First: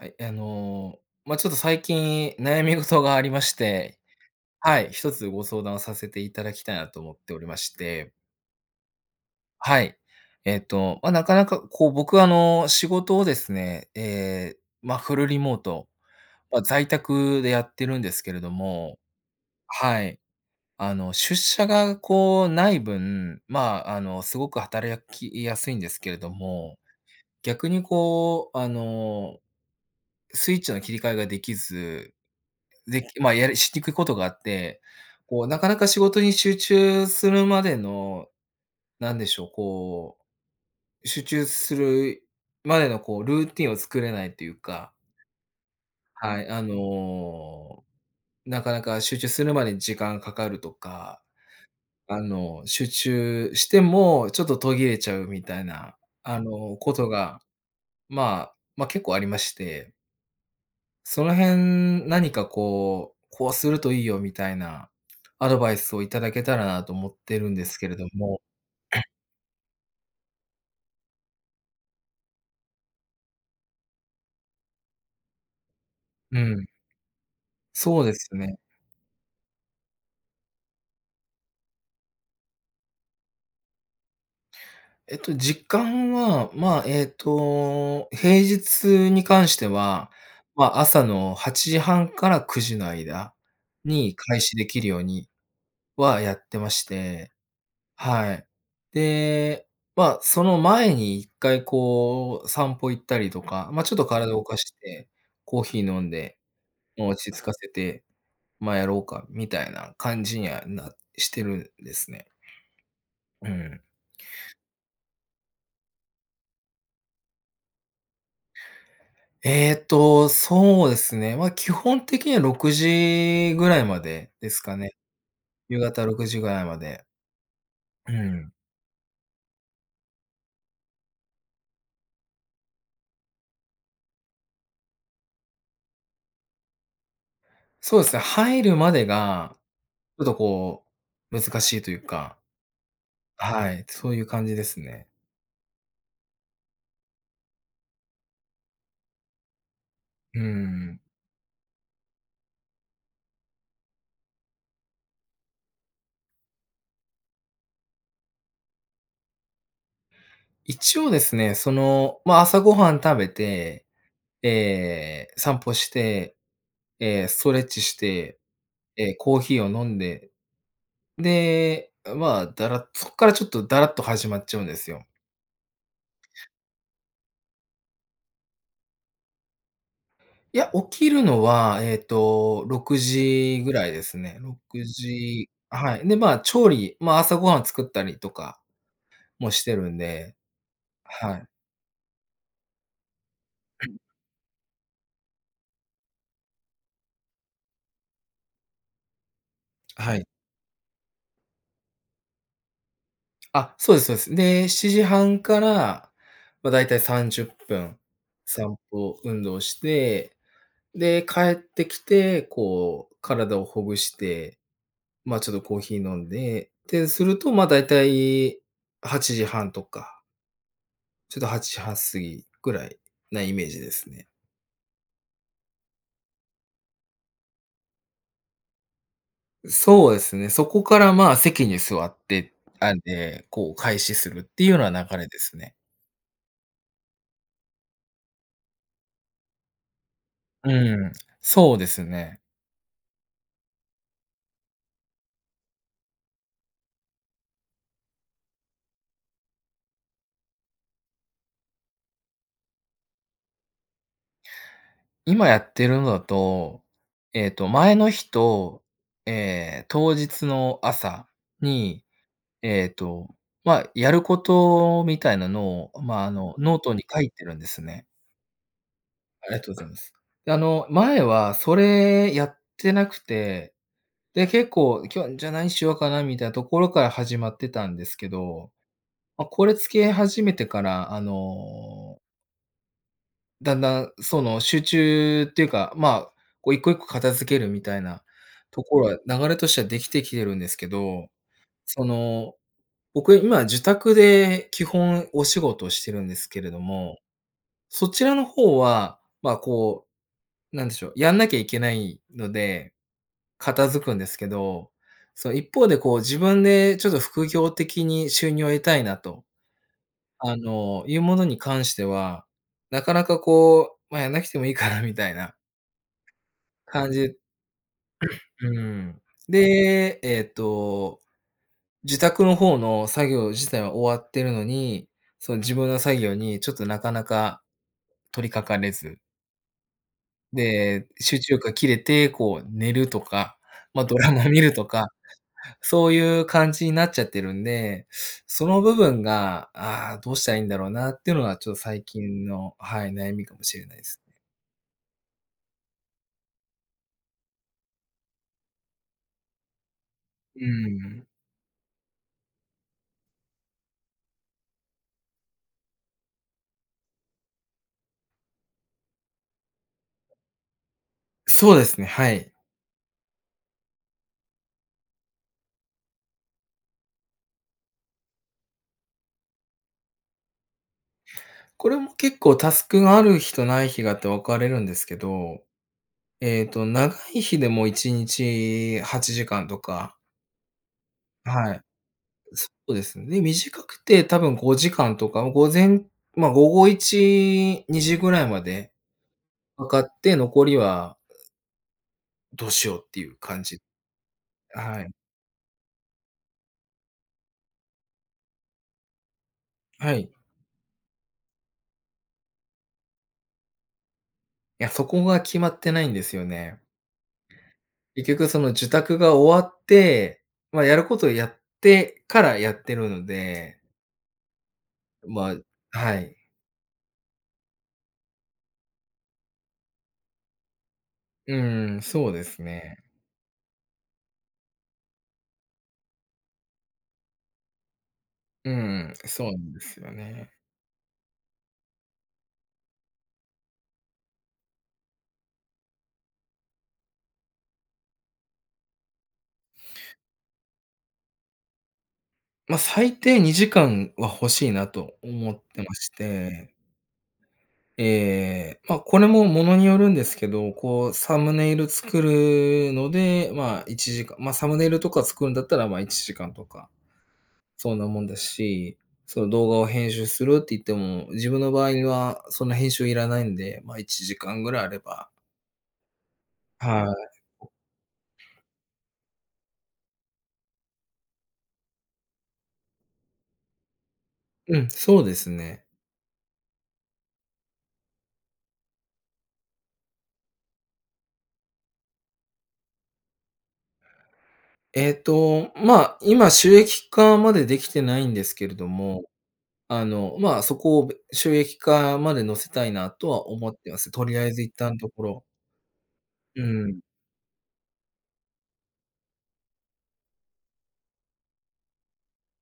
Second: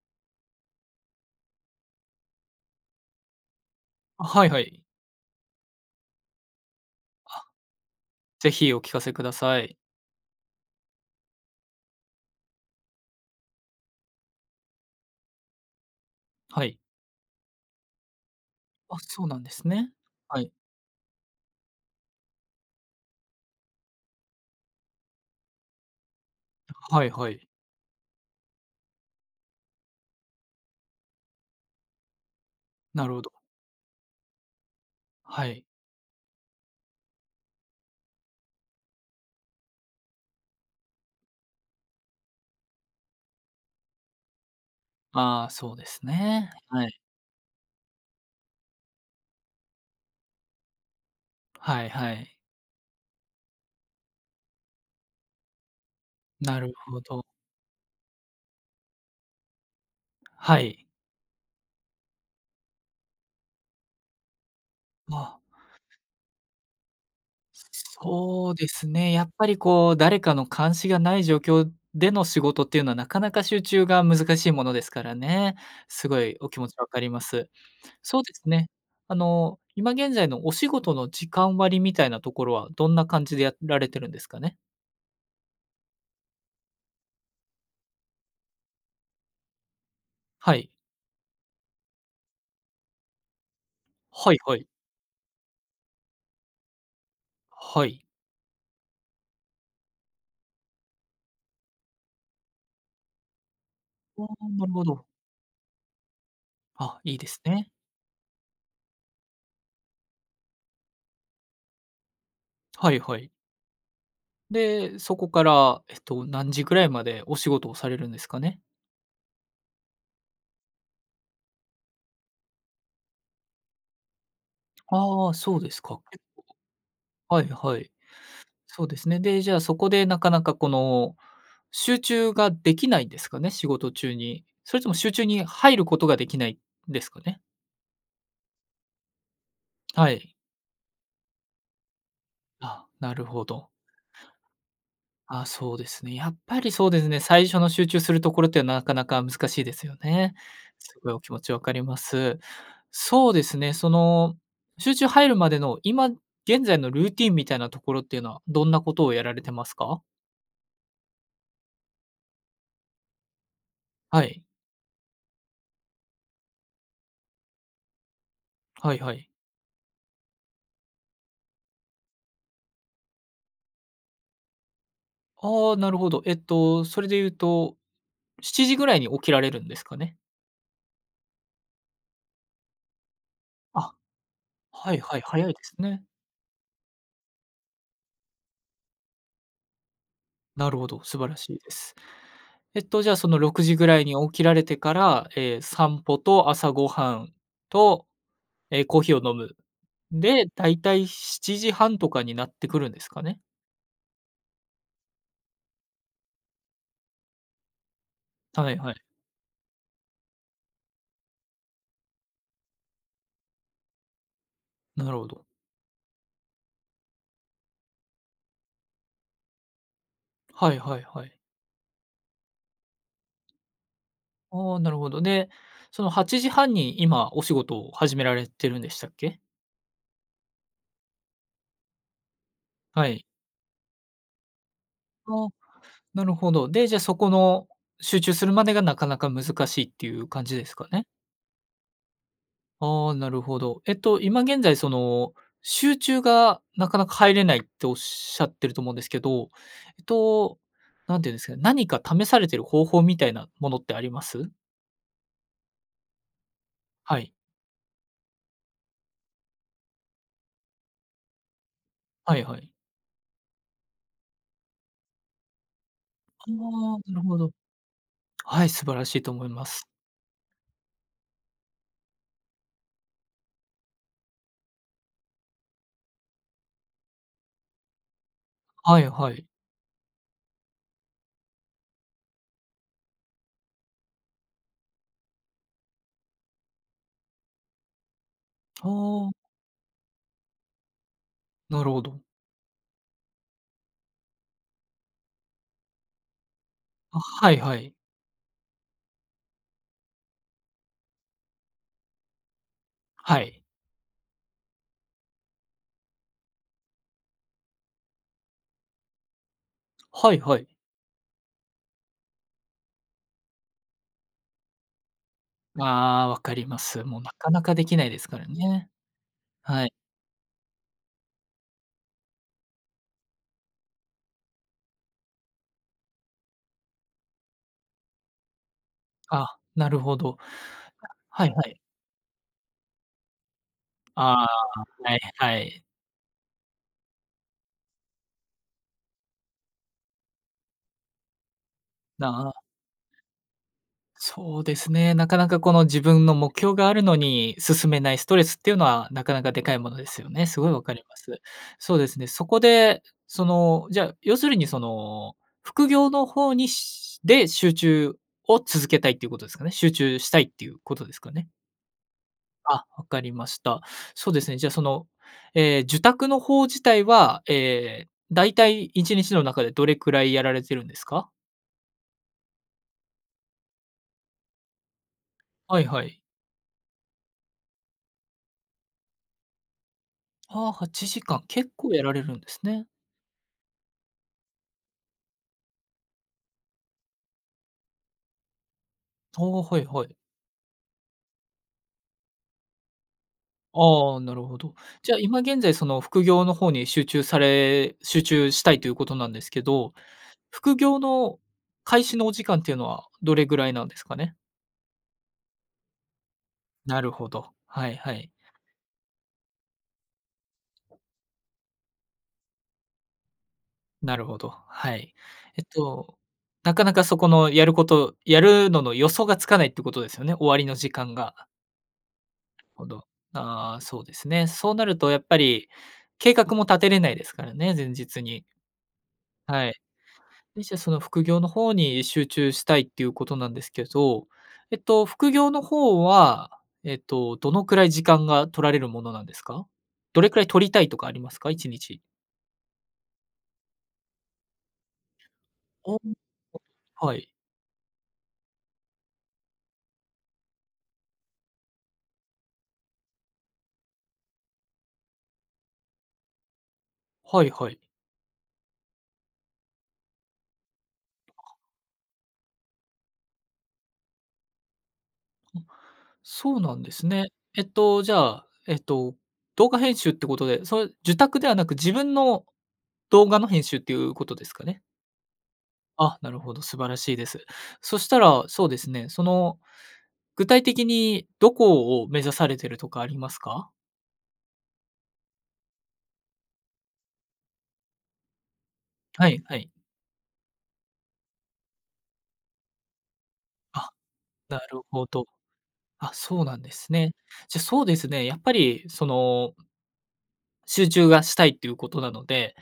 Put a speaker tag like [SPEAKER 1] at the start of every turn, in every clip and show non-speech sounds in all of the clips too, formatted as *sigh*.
[SPEAKER 1] はい、あの、ま、ちょっと最近悩み事がありまして、
[SPEAKER 2] あ、はいは
[SPEAKER 1] は
[SPEAKER 2] い。
[SPEAKER 1] い、一つご相談をさせていただきたいなと思っており
[SPEAKER 2] あ。
[SPEAKER 1] まして。
[SPEAKER 2] ぜひお聞かせください。
[SPEAKER 1] はい。えっと、ま、なかなかこう僕、あの、仕事をですね、え、ま、フルリモート、ま、
[SPEAKER 2] はい。
[SPEAKER 1] 在宅でやってるんですけれど
[SPEAKER 2] あ、
[SPEAKER 1] も、
[SPEAKER 2] そうなんですね。
[SPEAKER 1] はい。
[SPEAKER 2] はい。
[SPEAKER 1] あの、出社がこうない分、まあ、あの、すごく働やきやすいんですけれども、
[SPEAKER 2] はいはい。
[SPEAKER 1] 逆にこうあの、スイッチの切り替えが出来ず、
[SPEAKER 2] な
[SPEAKER 1] で、
[SPEAKER 2] るほど。
[SPEAKER 1] ま、やりしにくことがあって、こ
[SPEAKER 2] は
[SPEAKER 1] うな
[SPEAKER 2] い。
[SPEAKER 1] かなか仕事に集中するまでの、なんでしょう、こう、集中するまでのこう、ルーティンを作れないっていうか。
[SPEAKER 2] ああ、そうです
[SPEAKER 1] はい、
[SPEAKER 2] ね。
[SPEAKER 1] あ
[SPEAKER 2] はい。
[SPEAKER 1] の、なかなか集中するまでに時間かかるとか。
[SPEAKER 2] はいは
[SPEAKER 1] あ
[SPEAKER 2] い。
[SPEAKER 1] の集中しても、ちょっと途切れちゃうみたいな、あ
[SPEAKER 2] なる
[SPEAKER 1] のこ
[SPEAKER 2] ほ
[SPEAKER 1] と
[SPEAKER 2] ど。
[SPEAKER 1] が、まあ、ま、結構ありまして。
[SPEAKER 2] はい。
[SPEAKER 1] その辺何かこう、こうするといいよ、みたいな
[SPEAKER 2] あ。
[SPEAKER 1] アドバイスをいただけたらなと思ってるんですけれども。
[SPEAKER 2] そうです
[SPEAKER 1] *clears throat*
[SPEAKER 2] ね、やっぱりこう誰かの監視がない状況での仕事っていうのはなかなか集中が難しいものですからね。すごい
[SPEAKER 1] う
[SPEAKER 2] お気
[SPEAKER 1] ん。
[SPEAKER 2] 持ち分かります。
[SPEAKER 1] そうで
[SPEAKER 2] そうで
[SPEAKER 1] す
[SPEAKER 2] す
[SPEAKER 1] ね。
[SPEAKER 2] ね、あの、今現在のお仕事の時間割みたいなところは、どんな感じでやられてるんですかね？
[SPEAKER 1] えっと、時間は、まあ、えっと、平日に関しては、
[SPEAKER 2] はい。
[SPEAKER 1] ま、朝の8:30から9:00の間に
[SPEAKER 2] はい
[SPEAKER 1] 開
[SPEAKER 2] は
[SPEAKER 1] 始
[SPEAKER 2] い。
[SPEAKER 1] できるようには、やってまして。
[SPEAKER 2] はい。
[SPEAKER 1] はい。で、まあ、その前に一回こう散歩行ったりとか、ま、ちょっと
[SPEAKER 2] あ、
[SPEAKER 1] 体を動か
[SPEAKER 2] な
[SPEAKER 1] し
[SPEAKER 2] るほど。
[SPEAKER 1] て、コーヒー飲んで、
[SPEAKER 2] あ、
[SPEAKER 1] もう
[SPEAKER 2] いい
[SPEAKER 1] 落
[SPEAKER 2] で
[SPEAKER 1] ち
[SPEAKER 2] す
[SPEAKER 1] 着かせ
[SPEAKER 2] ね。
[SPEAKER 1] て、まあやろうか、みたいな感じにはなしてるんですね。
[SPEAKER 2] はいはい。
[SPEAKER 1] うん。
[SPEAKER 2] で、そこからえっと何時ぐらいまでお仕事をされるんですかね？
[SPEAKER 1] えっと、そうですね、まあ基本的には6時ぐらいまでですかね。
[SPEAKER 2] ああ、そうで
[SPEAKER 1] 夕
[SPEAKER 2] すか。
[SPEAKER 1] 方ろ
[SPEAKER 2] 結
[SPEAKER 1] くじぐらいまで。
[SPEAKER 2] 構はいはい。
[SPEAKER 1] うーん。
[SPEAKER 2] そうですね。で、じゃあそこでなかなかこの、集中ができないんですかね？仕事中に。それとも集中に入ることができない、ですかね？
[SPEAKER 1] そうですね、入るまでが、
[SPEAKER 2] は
[SPEAKER 1] ちょっ
[SPEAKER 2] い。
[SPEAKER 1] とこう、難しいというか。
[SPEAKER 2] あ、なるほど。
[SPEAKER 1] はい、そういう感じですね。
[SPEAKER 2] あ、そうですね。やっぱりそうですね、最初の集中するところってなかなか難しいですよね。
[SPEAKER 1] うー
[SPEAKER 2] す
[SPEAKER 1] ん。
[SPEAKER 2] ごいお気持ち分かります。そうですね、その、集中入るまでの今現在のルーティンみたいなところっていうのは、どんなことをやられてますか？
[SPEAKER 1] 一応ですね、その、ま、朝ご飯食べて、
[SPEAKER 2] はい。
[SPEAKER 1] え、散歩して、え、ストレッチして、
[SPEAKER 2] はいは
[SPEAKER 1] え、
[SPEAKER 2] い。
[SPEAKER 1] コーヒーを飲んで、で、まあ、ダラそこからちょっとダラっと始まっちゃうんですよ。
[SPEAKER 2] ああ、なるほど、えっと、それで言うと7時ぐらいに起きられるんですかね？
[SPEAKER 1] いや、起きるのはえっと、6時ぐらい
[SPEAKER 2] あ、
[SPEAKER 1] ですね。ろく
[SPEAKER 2] はいはい、早
[SPEAKER 1] じ
[SPEAKER 2] いです
[SPEAKER 1] は
[SPEAKER 2] ね。
[SPEAKER 1] い、で、まあ、調理、まあ、朝ご飯作ったりとかもしてるんで、
[SPEAKER 2] なるほど、素晴
[SPEAKER 1] は
[SPEAKER 2] ら
[SPEAKER 1] い。
[SPEAKER 2] しいです。えっと、じゃあ、その6時ぐ
[SPEAKER 1] *clears throat*
[SPEAKER 2] らいに起きられてから、え、散歩と朝ご飯と、え、コーヒーを飲む、
[SPEAKER 1] はい。
[SPEAKER 2] で、だいたい7:30とかになってくるんですかね？
[SPEAKER 1] あ、そうですそうです。で、7:30から、ま、大体30分、
[SPEAKER 2] は
[SPEAKER 1] 散
[SPEAKER 2] いはい。
[SPEAKER 1] 歩、運動して、で、帰ってきて、こう、体をほぐして、
[SPEAKER 2] なるほ
[SPEAKER 1] ま、
[SPEAKER 2] ど。
[SPEAKER 1] ちょっとコーヒー飲んでってすると、ま、大体8:30とか
[SPEAKER 2] はいはいはい。
[SPEAKER 1] ちょっと8:30過ぎぐらいなイメージですね。
[SPEAKER 2] あ、なるほど。で、その8:30に今お仕事を始められてるんでしたっけ？
[SPEAKER 1] そうですね、そこから、ま、席に座って、あん
[SPEAKER 2] はい。
[SPEAKER 1] で、こう開始するっていうのは流れで
[SPEAKER 2] あ、
[SPEAKER 1] すね。
[SPEAKER 2] なるほど。で、じゃ、そこの集中するまでがなかなか難しいっていう感じで
[SPEAKER 1] う
[SPEAKER 2] すかね？
[SPEAKER 1] ん、そうですね。
[SPEAKER 2] ああ。なるほど。えっと今現在その、集中がなかなか入れないっておっしゃってると思うんですけど、えっと何て言うんですかね、何か試されている方法みたいなものってあります？
[SPEAKER 1] 今やってるのだと、
[SPEAKER 2] はい。
[SPEAKER 1] えっと、前の日と、ええ、当日の朝に、
[SPEAKER 2] はいはい。
[SPEAKER 1] えっと、まあ、やることみたいなのを、ま、あ
[SPEAKER 2] あ
[SPEAKER 1] の、ノート
[SPEAKER 2] あ、
[SPEAKER 1] に
[SPEAKER 2] な
[SPEAKER 1] 書
[SPEAKER 2] る
[SPEAKER 1] い
[SPEAKER 2] ほ
[SPEAKER 1] て
[SPEAKER 2] ど。
[SPEAKER 1] るんですね。
[SPEAKER 2] はい、素晴らしいと思
[SPEAKER 1] あ
[SPEAKER 2] い
[SPEAKER 1] りが
[SPEAKER 2] ま
[SPEAKER 1] とうご
[SPEAKER 2] す。
[SPEAKER 1] ざいます。で、あの、前はそれやってなくて、で、結構今日じゃ何しようかなみたいなところから始まってたんですけど、
[SPEAKER 2] はいは
[SPEAKER 1] ま、
[SPEAKER 2] い。
[SPEAKER 1] これ付け始めてから、あのだんだん、その、集中っていうか、ま、こう一個一個片付けるみたいなと
[SPEAKER 2] あ
[SPEAKER 1] ころは、
[SPEAKER 2] あ。
[SPEAKER 1] 流れとしてはできてきてるんですけど、
[SPEAKER 2] なるほ
[SPEAKER 1] そ
[SPEAKER 2] ど。
[SPEAKER 1] の、僕今受託で基本お仕事してるんですけれど
[SPEAKER 2] あ、
[SPEAKER 1] も、
[SPEAKER 2] はいはい。
[SPEAKER 1] そちらの方は、ま、こう、なんでしょう、やんなきゃいけないので、
[SPEAKER 2] はい。
[SPEAKER 1] 片付くんですけど、その一方でこう自分でちょっと副業的に収入を得たいなと、
[SPEAKER 2] はい
[SPEAKER 1] あ
[SPEAKER 2] はい。
[SPEAKER 1] の、いうものに関しては、なかなか、こう、ま、やんなくてもいいかなみたいな
[SPEAKER 2] ああ、わかります。
[SPEAKER 1] 感
[SPEAKER 2] もうな
[SPEAKER 1] じ
[SPEAKER 2] かなかできないですから
[SPEAKER 1] *clears throat* う
[SPEAKER 2] ね。
[SPEAKER 1] ん。
[SPEAKER 2] はい。
[SPEAKER 1] で、えっと、受託の方の作業自体は終わってるのに、その自分の作業にちょっとなかなか取りかかれず。
[SPEAKER 2] あ、なるほど。
[SPEAKER 1] で、集
[SPEAKER 2] はい
[SPEAKER 1] 中
[SPEAKER 2] は
[SPEAKER 1] 力が
[SPEAKER 2] い。
[SPEAKER 1] 切れてこう寝るとか、ま、ドラ
[SPEAKER 2] ああ、
[SPEAKER 1] マ見るとか、
[SPEAKER 2] ない、はい。
[SPEAKER 1] そういう感じになっちゃってるんで、その部分が、ああ、どうしたらいいんだろうなっていうのがちょっと最
[SPEAKER 2] だ、
[SPEAKER 1] 近
[SPEAKER 2] は。
[SPEAKER 1] の、はい、悩みかもしれないです。
[SPEAKER 2] そうですね、なかなかこの自分の目標があるのに進めないストレスっていうのは、なかなかでかいものですよね。す
[SPEAKER 1] う
[SPEAKER 2] ごいわかりま
[SPEAKER 1] ん。
[SPEAKER 2] す。そうですね、そこでその、じゃ、要するにその副業の方にしで、集中を続けたいっていうことですかね。集中したいっていうことですかね？
[SPEAKER 1] そうですね、はい。
[SPEAKER 2] あ、分かりました。そうですね、じゃあ、その、ええ、受託の方自体は、ええ、だいたい1日の中でどれくらいやられているんですか？
[SPEAKER 1] これも結構タスクがある日とない日があって分かれるんですけど、
[SPEAKER 2] はいはい。
[SPEAKER 1] えっと、長い日でも1日8時間とか。
[SPEAKER 2] は、8時間、結
[SPEAKER 1] はい。
[SPEAKER 2] 構やられるんです
[SPEAKER 1] そ
[SPEAKER 2] ね。
[SPEAKER 1] うですね。で、短くて多分5時間とか、もう午前ま、午後1、2時ぐらいまで
[SPEAKER 2] お、はい
[SPEAKER 1] かか
[SPEAKER 2] はい。
[SPEAKER 1] って、残りはどうしようっていう感じ。
[SPEAKER 2] ああ、なるほど。
[SPEAKER 1] あ、はい。
[SPEAKER 2] じゃあ今現在その副業の方に集中され集中したいということなんですけど、
[SPEAKER 1] はい。
[SPEAKER 2] 副業の開始のお時間っていうのはどれぐらいなんですかね？
[SPEAKER 1] いや、そこが決まってないんですよね。
[SPEAKER 2] なるほど。はいは
[SPEAKER 1] 結
[SPEAKER 2] い。
[SPEAKER 1] 局その、受託が終わって、ま、やることをやってから、やってるので。
[SPEAKER 2] なるほど、はい。
[SPEAKER 1] ま
[SPEAKER 2] えっ
[SPEAKER 1] は
[SPEAKER 2] と、
[SPEAKER 1] い。
[SPEAKER 2] なかなかそこのやること、やるのの予想がつかないってことですよね、終わりの時間が。
[SPEAKER 1] うん、そうです
[SPEAKER 2] ほ
[SPEAKER 1] ね。
[SPEAKER 2] ど。ああ、そうですね。そうなるとやっぱり計画も立てれないですからね、前日に。
[SPEAKER 1] うん、そうな
[SPEAKER 2] は
[SPEAKER 1] ん
[SPEAKER 2] い、
[SPEAKER 1] ですよね。
[SPEAKER 2] で、じゃあその副業の方に集中したいっていうことなんですけど、えっと、副業の方は、えっと、どのくらい時間が取られるものなんですか？どれくらい取りたいとかありますか？1日。
[SPEAKER 1] ま、最低２時間は欲しいなと思って
[SPEAKER 2] あ
[SPEAKER 1] ま
[SPEAKER 2] あ、
[SPEAKER 1] して。
[SPEAKER 2] は、はい。
[SPEAKER 1] ええ、ま、これもものによるんですけど、こうサムネイル作るので、ま、１時間、まあ、サムネイルとか作るんだったら、ま、1時間とか、
[SPEAKER 2] はいはい。
[SPEAKER 1] そんなもんですし、その動画を編集するって言っても、自
[SPEAKER 2] *unintelligible*
[SPEAKER 1] 分の場合はそんな編集いらないんで、まあ、１時間ぐらいあれば。
[SPEAKER 2] あ、そうなんで
[SPEAKER 1] は
[SPEAKER 2] すね。
[SPEAKER 1] い。
[SPEAKER 2] えっと、じゃ、えっと、動画編集ってことで、それ受託ではなく自分の動画の編集っていうことですか
[SPEAKER 1] う
[SPEAKER 2] ね？
[SPEAKER 1] ん、そうですね。
[SPEAKER 2] あ、なるほど、素晴らしいです。そしたら、そうですね、その具体的にどこを目指されているとかありますか？
[SPEAKER 1] えっと、まあ、今収益化までできてないんですけれども、
[SPEAKER 2] はい、はい。
[SPEAKER 1] あの、まあ、そこを、べ収益化まで乗せたいなとは思っ
[SPEAKER 2] あ、
[SPEAKER 1] てます。とりあえ
[SPEAKER 2] な
[SPEAKER 1] ず、一
[SPEAKER 2] る
[SPEAKER 1] 旦、
[SPEAKER 2] ほ
[SPEAKER 1] とこ
[SPEAKER 2] ど。
[SPEAKER 1] ろ。
[SPEAKER 2] あ、そうな
[SPEAKER 1] う
[SPEAKER 2] んで
[SPEAKER 1] ー
[SPEAKER 2] す
[SPEAKER 1] ん。
[SPEAKER 2] ね。じゃ、そうですね、やっぱりその集中がしたいっていうことなので、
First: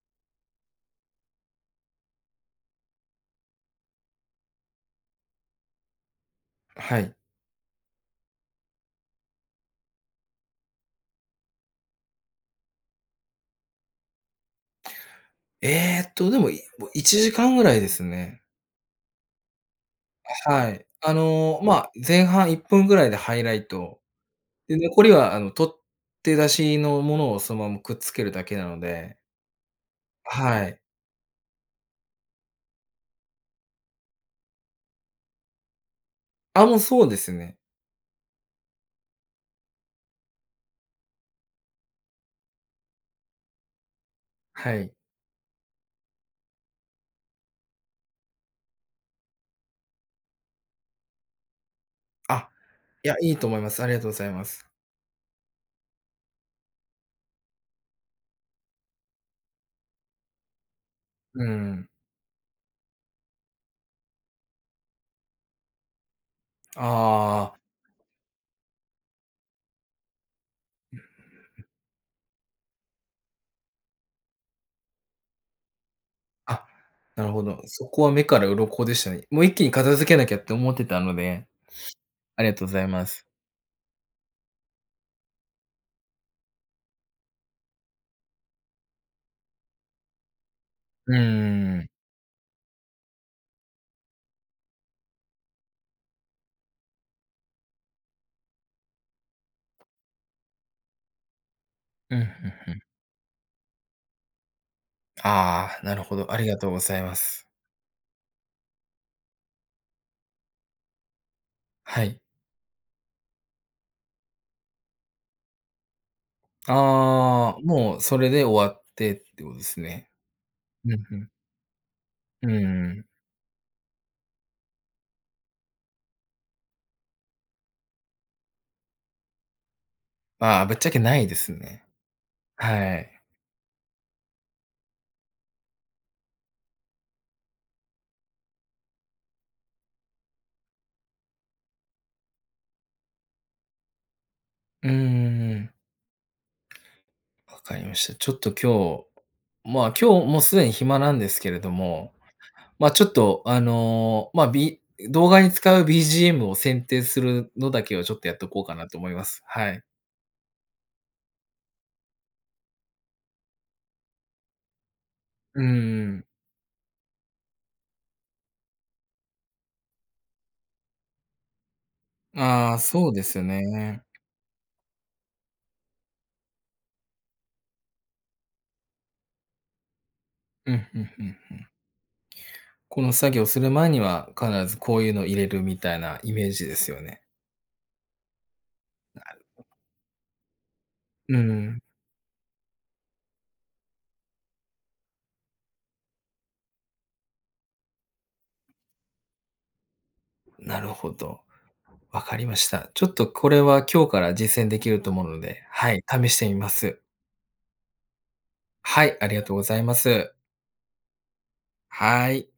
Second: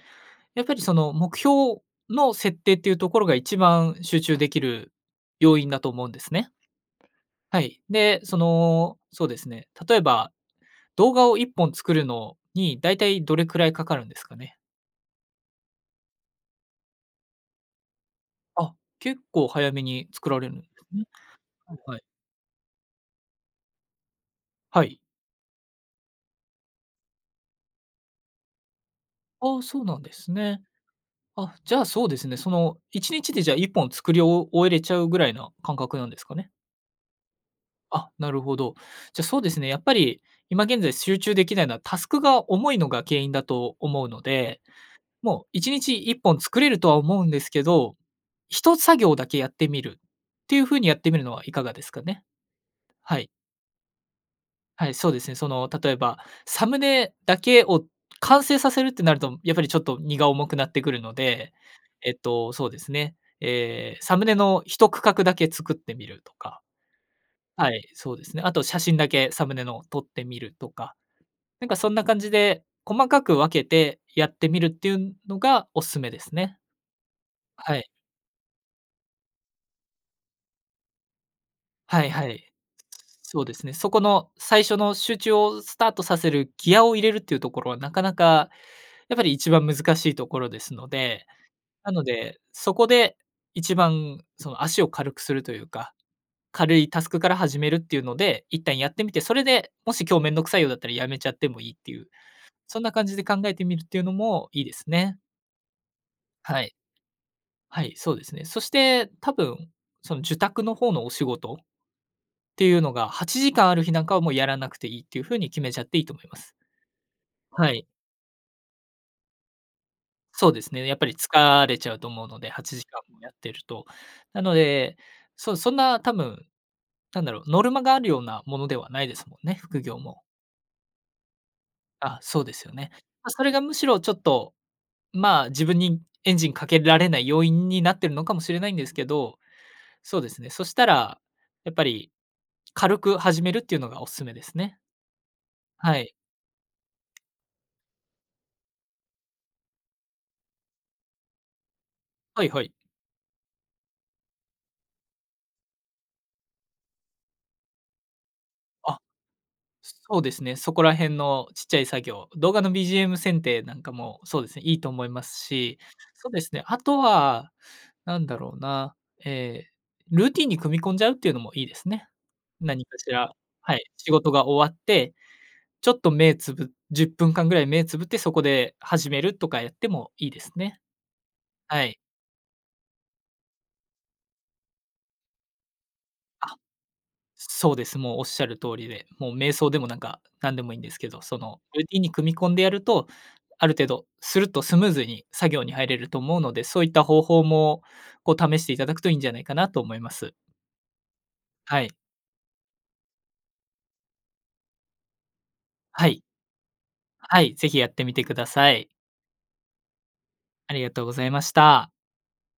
[SPEAKER 2] やっぱりその、目標の設定っていうところが、一番集中できる要因だと思うんですね。
[SPEAKER 1] はい。
[SPEAKER 2] はい。で、その、そうですね、例えば、動画を1本作るのにだいたいどれくらい掛かるんですかね？
[SPEAKER 1] えっと、でも、い1時間ぐらいですね。
[SPEAKER 2] あ、結構早めに作られ
[SPEAKER 1] あ、
[SPEAKER 2] る。
[SPEAKER 1] はい。
[SPEAKER 2] *unintelligible*
[SPEAKER 1] あの、
[SPEAKER 2] は
[SPEAKER 1] ま
[SPEAKER 2] い
[SPEAKER 1] あ、
[SPEAKER 2] はい。
[SPEAKER 1] 前半1分ぐらいでハイライト。で、
[SPEAKER 2] はい。
[SPEAKER 1] 残りは、あの、撮って出しのものを、そのままくっつけるだけなので。
[SPEAKER 2] ああ、そうなんですね。
[SPEAKER 1] はい。
[SPEAKER 2] あ、じゃあそうですね、その、1日でじゃあ、1本作り終終えれちゃうぐらいな感覚なんですかね？
[SPEAKER 1] あ、もう、そうですね。
[SPEAKER 2] あ、なるほど。じゃ、そうですね、やっぱり今現在集中できないのは、タスクが重いのが原因だと思うので、
[SPEAKER 1] はい。
[SPEAKER 2] もう、1日1本作れるとは思うんですけど、一作業だけやってみるっていう風にやってみるのはいかがですかね？
[SPEAKER 1] あ、いや、
[SPEAKER 2] はい。
[SPEAKER 1] いいと思います。ありがとうございます。
[SPEAKER 2] はい、そうですね。その、例えば、サムネだけを完成させるってなると、やっぱりちょっと、荷が重くなってくるの
[SPEAKER 1] うー
[SPEAKER 2] で、
[SPEAKER 1] ん。
[SPEAKER 2] えっと、そうですね、ええ、サムネの一区画だけ作ってみるとか。
[SPEAKER 1] ああ。
[SPEAKER 2] はい、そうですね。あと、写真だけ、サムネの撮ってみるとか、
[SPEAKER 1] うん。う
[SPEAKER 2] な
[SPEAKER 1] ん。
[SPEAKER 2] んかそんな感じで、細かく分けてやってみるっていうのがお勧めですね。
[SPEAKER 1] あ、なるほど。
[SPEAKER 2] は
[SPEAKER 1] そ
[SPEAKER 2] い。
[SPEAKER 1] こは目から鱗でしたね。もう一気に片付けなきゃって思ってたので、
[SPEAKER 2] はい、は
[SPEAKER 1] *sniffs* あ
[SPEAKER 2] い、
[SPEAKER 1] りがとうございます。
[SPEAKER 2] そうですね。そこの最初の集中をスタートさせるギアを入れるっていうところは、なかなかやっぱり、一番難しいところですの
[SPEAKER 1] う
[SPEAKER 2] で。
[SPEAKER 1] ーん。
[SPEAKER 2] なので、そこで一番、その、足を軽くするというか、軽いタスクから始めるっていうので、一旦やってみて、それでもし、今日めんどくさいようだったら止めちゃってもいいっていう、
[SPEAKER 1] うん、ふん、ふ
[SPEAKER 2] そ
[SPEAKER 1] ん。
[SPEAKER 2] んな感じで考えてみるっていうのもいいですね。
[SPEAKER 1] ああ、なるほど、ありが
[SPEAKER 2] は
[SPEAKER 1] とう
[SPEAKER 2] い。
[SPEAKER 1] ございます。
[SPEAKER 2] はい、そうですね。そして多分、その受託の方のお仕事っ
[SPEAKER 1] はい。
[SPEAKER 2] ていうのが8時間ある日なんかは、もうやらなくていいっていう風に決めちゃっていいと思います。
[SPEAKER 1] ああ、
[SPEAKER 2] はい。
[SPEAKER 1] もうそれで終わってってことですね。
[SPEAKER 2] そうですね。
[SPEAKER 1] う
[SPEAKER 2] やっ
[SPEAKER 1] ん、
[SPEAKER 2] ぱり、
[SPEAKER 1] ふん。
[SPEAKER 2] 疲れちゃうと思うの
[SPEAKER 1] う
[SPEAKER 2] で
[SPEAKER 1] ん
[SPEAKER 2] は
[SPEAKER 1] う
[SPEAKER 2] ちじか
[SPEAKER 1] ん。
[SPEAKER 2] んもやってると、なので、そそんな多分、なんだろう、ノルマがあるようなものではないですもんね？副業も。
[SPEAKER 1] まあ、ぶっちゃけないですね。
[SPEAKER 2] あ、そうですよね。
[SPEAKER 1] はい。
[SPEAKER 2] ま、それがむしろ、ちょっとまあ、自分にエンジンかけられない要因になってるのかもしれないんですけど、そうですね、そしたらやっぱり、軽く始めるっていうのがお勧めですね。
[SPEAKER 1] うんうんうん。
[SPEAKER 2] はい。
[SPEAKER 1] 分かりました。ちょっと今日まあ、今日もうすでに暇なんですけれども、
[SPEAKER 2] はい、はい。
[SPEAKER 1] ま、ちょっとあの、まあ、B 動画に使う BGM を選定するのだけを、ちょっとやっとこうかなと
[SPEAKER 2] あ、
[SPEAKER 1] 思います。はい。
[SPEAKER 2] そうですね、そこら辺のちっちゃい作業、動画の BGM 選定なんかもそうですね、いいと思います
[SPEAKER 1] うん、
[SPEAKER 2] し、
[SPEAKER 1] うん。
[SPEAKER 2] そうですね、あとはなんだろうな、ええ、ルーティンに組み込んじゃうっていうのもいいですね。
[SPEAKER 1] ああ、
[SPEAKER 2] 何か
[SPEAKER 1] そ
[SPEAKER 2] し
[SPEAKER 1] うで
[SPEAKER 2] ら
[SPEAKER 1] すよ
[SPEAKER 2] はい、
[SPEAKER 1] ね。
[SPEAKER 2] 仕事が終わって、ちょっと目つぶ10分間ぐらい目つぶって、そこで始めるとかやってもいいです
[SPEAKER 1] う
[SPEAKER 2] ね。
[SPEAKER 1] ん、ふん、ふん、ふん。
[SPEAKER 2] はい。
[SPEAKER 1] この作業する前には、必ずこういうのを入れるみたいなイメー
[SPEAKER 2] あ、
[SPEAKER 1] ジですよね。
[SPEAKER 2] そうです。もうおっしゃる通りで、
[SPEAKER 1] な
[SPEAKER 2] もう
[SPEAKER 1] る
[SPEAKER 2] 瞑
[SPEAKER 1] ほど。
[SPEAKER 2] 想でも、なんか、なんでもいいんですけど、
[SPEAKER 1] うー
[SPEAKER 2] その
[SPEAKER 1] ん。
[SPEAKER 2] ルーティンに組み込んでやると、ある程度すると、スムーズに作業に入れると思うので、そういった方法も、こう、試していただくといいんじゃないかなと思います。
[SPEAKER 1] なるほど、
[SPEAKER 2] はい。
[SPEAKER 1] 分かりました。ちょっとこれは、今日から実践できると思うので、はい、
[SPEAKER 2] はい。
[SPEAKER 1] 試してみます。
[SPEAKER 2] はい、是非やってみてください。
[SPEAKER 1] はい、ありがとうございます。
[SPEAKER 2] ありがとうございました。
[SPEAKER 1] はい。